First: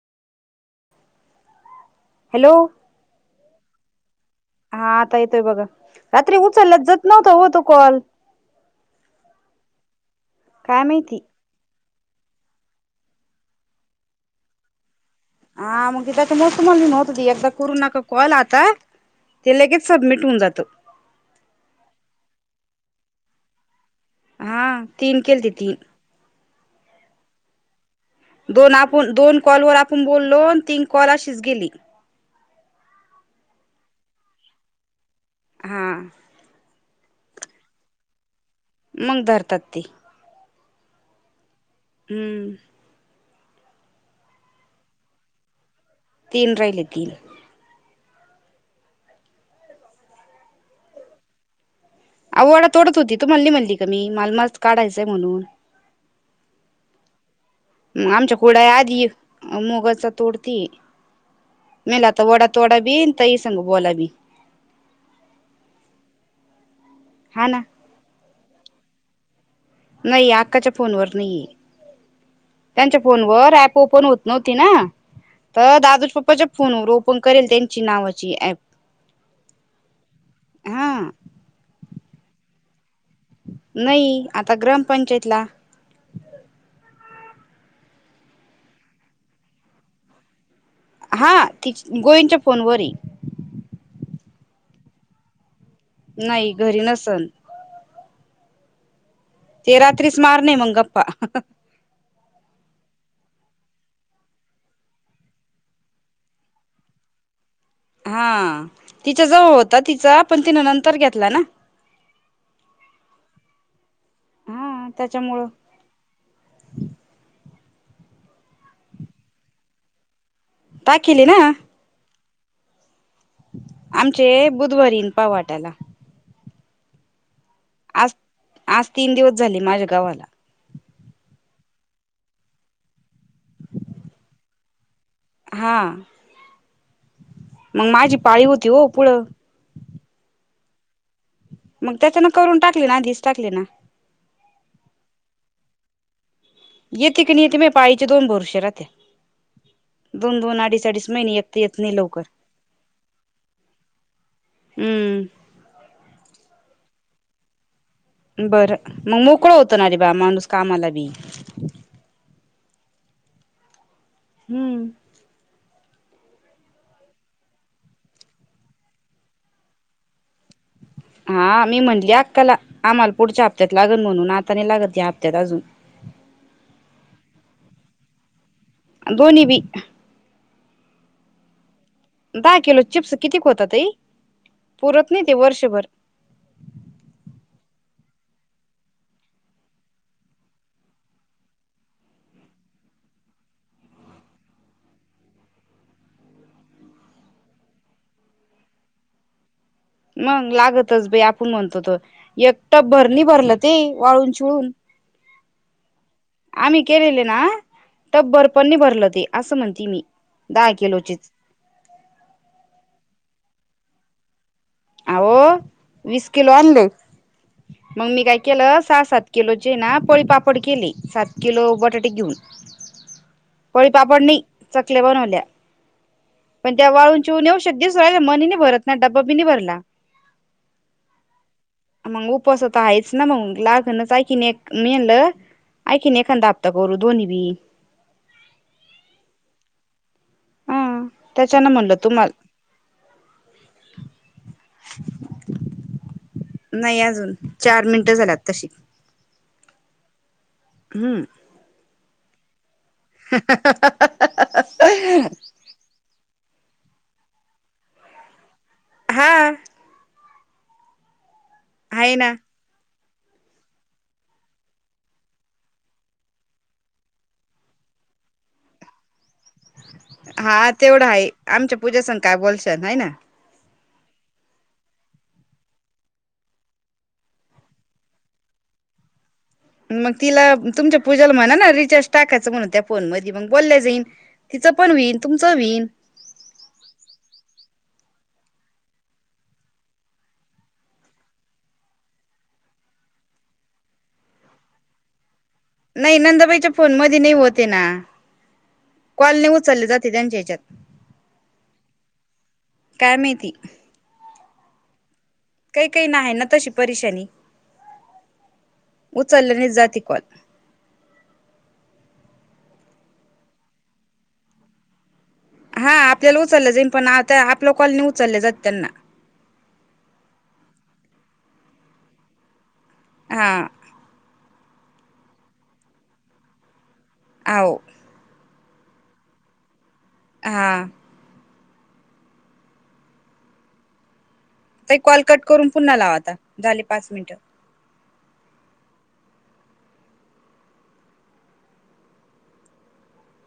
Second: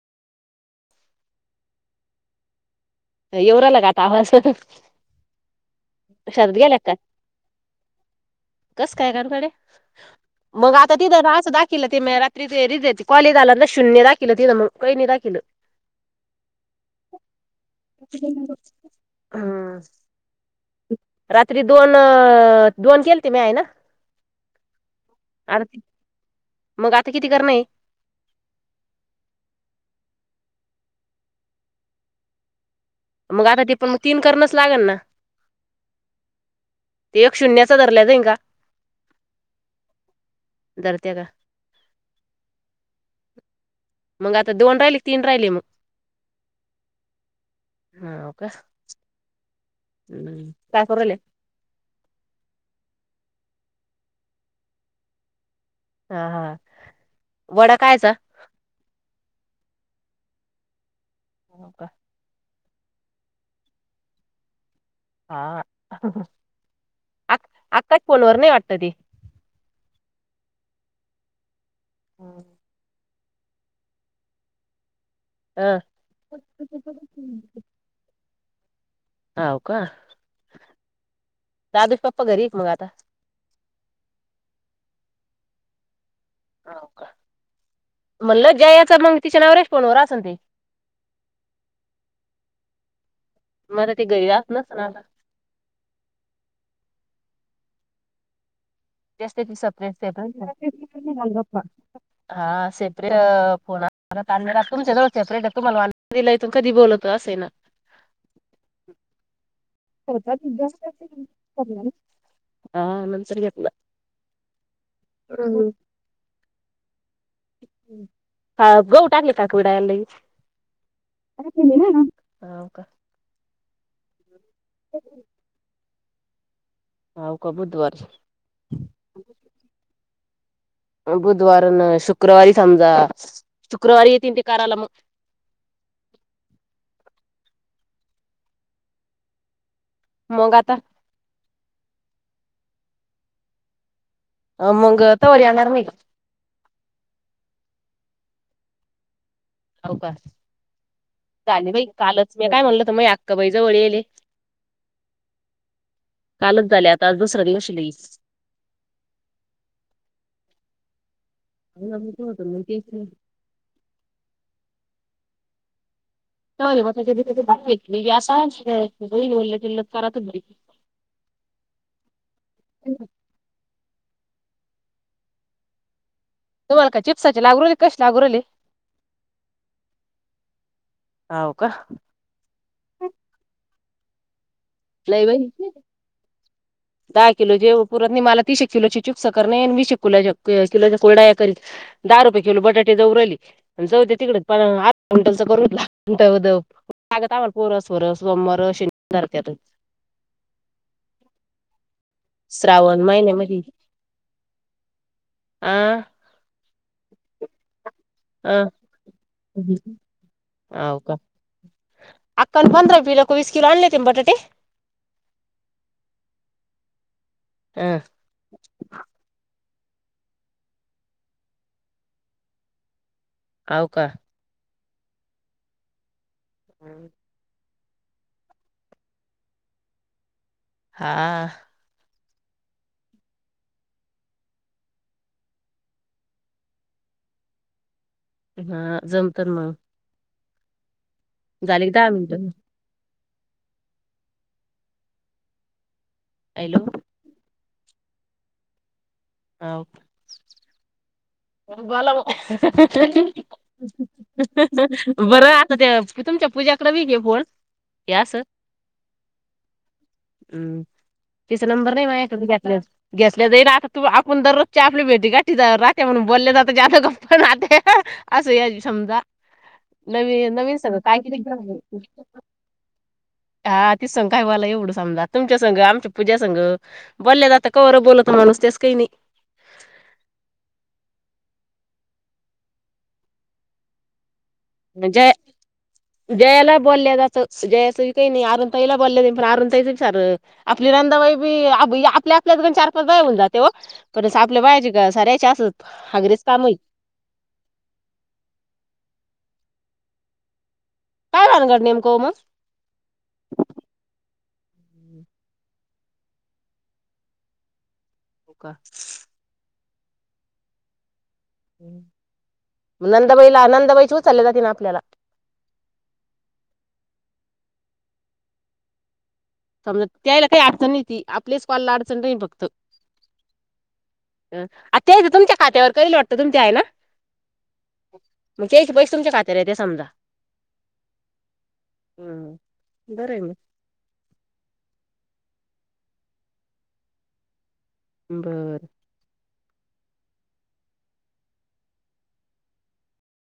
Hello येऊ राहिला का आता आवाज हा आता येतोय बघा रात्री शाळेत गेल्या उचलल्यात जात नव्हत होतो कॉल कस काय घराकडे मग काय आता तिथं माहिती [unintelligible] दा तिला रात्री कॉल आला शून्य दाखवलं काही नाही दाखवलं हा मग की त्याच्या [unintelligible] करू नका कॉल आता ते हम्म लगेच सबमिट होऊन जातं रात्री दोन दोन केलेते मी आई ना हा तीन केलते आर तीन मग आता किती करणं आहे दोन आपण दोन कॉल वर आपण बोललो तीन कॉल अशीच गेली मग आता ते पण मग तीन करावच लागेल ना हा ते एक शून्याचा धरल्या [unintelligible] मग धरतात ते धरत्या का हम्म मग आता दोन राहिले तीन राहिले मग तीन राहिले तीन हाव का ह काय करू राहिले आव वाडा तोडत होती तू मल्ली मल्ली कमी मालमस्त काढायचाय म्हणून हा हा वडा कायचा आमच्या खुड्या आधी मोगाचा तोडती हाव का मेला आता वडा तोडा बी अन् ताई संग बोला बी हा हहह हा ना आकाच फोनवर नाही वाटत ती नाही अक्काच्या फोनवर नाही त्यांच्या फोनवर ऍप ओपन होत नव्हती ना तर अ दादूज पप्पाच्या फोनवर ओपन करेल त्यांची नावाची ऍप हव का हा दादूचे पप्पा घरी येत मग आता नाही आता ग्रामपंचायतला हो का म्हणलं जयाचा मग तिच्या नवरे च्या फोनवर असं ते हा ति गोविंद च्या फोनवरही मला ते गरी असच [inaudible] नाही घरी नसन जास्त ते दिसत [inaudible] रात्रीच मारणे मग गप्पा हा सेपरेट फोन परत आण तुमच्या जवळ सेपरेट आहे तुम्हाला [inaudible] दिलय तू कधी बोलतो असे ना हा तिच्या जवळ होता तिचा पण तिन नंतर घेतला ना [inaudible] हा नंतर घेतला हा त्याच्यामुळं हा गहू टाकले का टाकेली ना [inaudible] होव का आमचे हे बुधवारी इन पावट आला आ [inaudible] आज आज तीन दिवस झाले माझ्या गावाला बुधवारी, शुक्रवारी समजा शुक्रवारी येतील ते कारायला मग. हां, मगं माझी पाळी होती हो पुढं मंग आता? मग त्याचानं करून टाकले ना, आधीस टाकले ना. अ मंग तवर येणार नहो का? येते की, नाही येत माझ्या पाळीचे दोन भरोशे राहत्या. हो का? दोन दोन अडीच अडीच महिने एक तर झाले येत बाई नाही लवकर कालच, मी काय म्हणल ते मी अक्काबाई जवळ येलं ये. हम्म, कालच झाले आता, आज दुसरा दिवशे लैई बरं, मगं मोकळं होतं ना रे बा माणूस कामाला बी. हो ना मोकळं होतं म तेच नी हम्म, चचा म त्याच्या त्या बा घेतली अस किल्लत करतच बरी [unintelligible] हा मी म्हटली अक्काला आम्हाला पुढच्या हप्त्यात लागल म्हणून, आता नाही लागतं ह्या हप्त्यात अजून. तुम्हाला काय चिप्साचे लागु राहिले, का कशे लागु राहिले? दोन्ही बी. हाव का? दहा किलोत चिप्स कितीक होता ताई? पुरत नाही लैई ते होईल. वर्षभर दहा किलो चे पुरंत नही मला तीश एक किलोची चिप्स करनं ये, आणि वीस एक किलोचा कुरडया करीण. दहा रुपये किलो बटाटे जाऊ राहिले. अन् जाऊदे तिकडेच पण आठ क्विंटलच करू म्हटला दवदव [unintelligible] लागंत आम्हाला पोरं, सोरं सोमवारं शनिवारं अ धरत्या त. मंग लागतच बाई आपण म्हणतो त, एक श्रावण टपभर नही भरलं महिन्यामध्ये ते वाळून चिळून. आं, आम्ही केलेले ना टपभर आ पण नाही भरलं ते, असं म्हणती हाव मी दहा किलोचेच. अक्का नं पंधरा किलो क वीस किलो आणले होते बटाटे? आओ वीस किलो आणले, अ मग मी काय केलं सहा, सात किलोचे ना पळी पापड केले, सात किलो बटाटे घेऊन. [inaudible] पळी का पापड नाही चकल्या बनवल्या, पण त्या वाळून चिळून येवश् एवढ्याशा दिसु राहिल्या मन ही नाही भरत ना, डबा बी नही भरला. हा, मगं उपास तर आहेच ना मगं लागनच हाये की मी एक म्हणलं आयखिन एखानंदा हप्ता करू दोन्ही बी. हा जमतंन मंग. हा त्याच्यानं की म्हणलं दहा तुम्हाला मिनिटं हॅलो नाही अजून चार मिनटं झाले आत्ताशी. हा, हम्म, बलाव [unintelligible] बरं आता त्या तुमच्या पूज्याकडे बी घे फोन हे असं? हा. हम्म, तीचा नंबर नाही आहे माझ्याकडं ना तुम्ही घ्या. रोज घेतल्या जाई ना आता तू आपण दररोजच्या आपली भेटी गाठी जरा ते म्हणून बोलले तर जाते गप नाते असं एक समजा नवीन हा नवीन सगळं तेवढं काय आहे तरीच आमच्या झालय पूजा संग काय बोलशाल आहे ना हा ति संग काय मला एवढं समजा तुमच्या संग आमच्या पूजा संग. बोलले द आता कवरं बोलत माणूस तेस काही नाही. मग तिला तुमच्या पूजाला म्हणा ना रिचार्ज टाकायचं म्हणून त्या फोन मध्ये मग बोलल्या जाईन. तीच पण नाही होईल जय तुमचं होईल. जयाला बोलले असं जयाचंही काही नाही आरूणा ताईला बोलले आरूणा ताईच विचारल आपली नंदाबाई बी आपल्या आपल्यात पण चार पाच बाया होऊन जातो त्यादिवशी आपल्या बायांची का साऱ्यायचे असत. नाही नंदाबाईच्या फोन मध्ये नाही होते ना कॉल नाही उचलले जाते त्यांच्या ह्याच्यात. का लागला नाही मग काॅल मग काय माहिती. काही काही ना आहे ना तशी परीशानी. हो का उचलले नाही जात हे कॉल. नंदबाईला नंदबाई चा उचलले जाते ना आपल्याला. हा आपल्याला उचललं जाईन पण आता आपलं कॉल नाही उचलले जात त्यांना. त्यामुळं त्यायला काही अडचण नाही ती आपलेच कॉलला अडचण आहे फक्त. हा अ ते बी तुमच्या खात्यावर करीले वाटतं तुमच्या आहे ना. हाव म्हणजे त्येचे पैसे तुमच्या खात्यावर येते समदा हां ह बरं मग ताई कॉल कट करून पुन्हा लावा आता झाले पाच मिनिटं बरं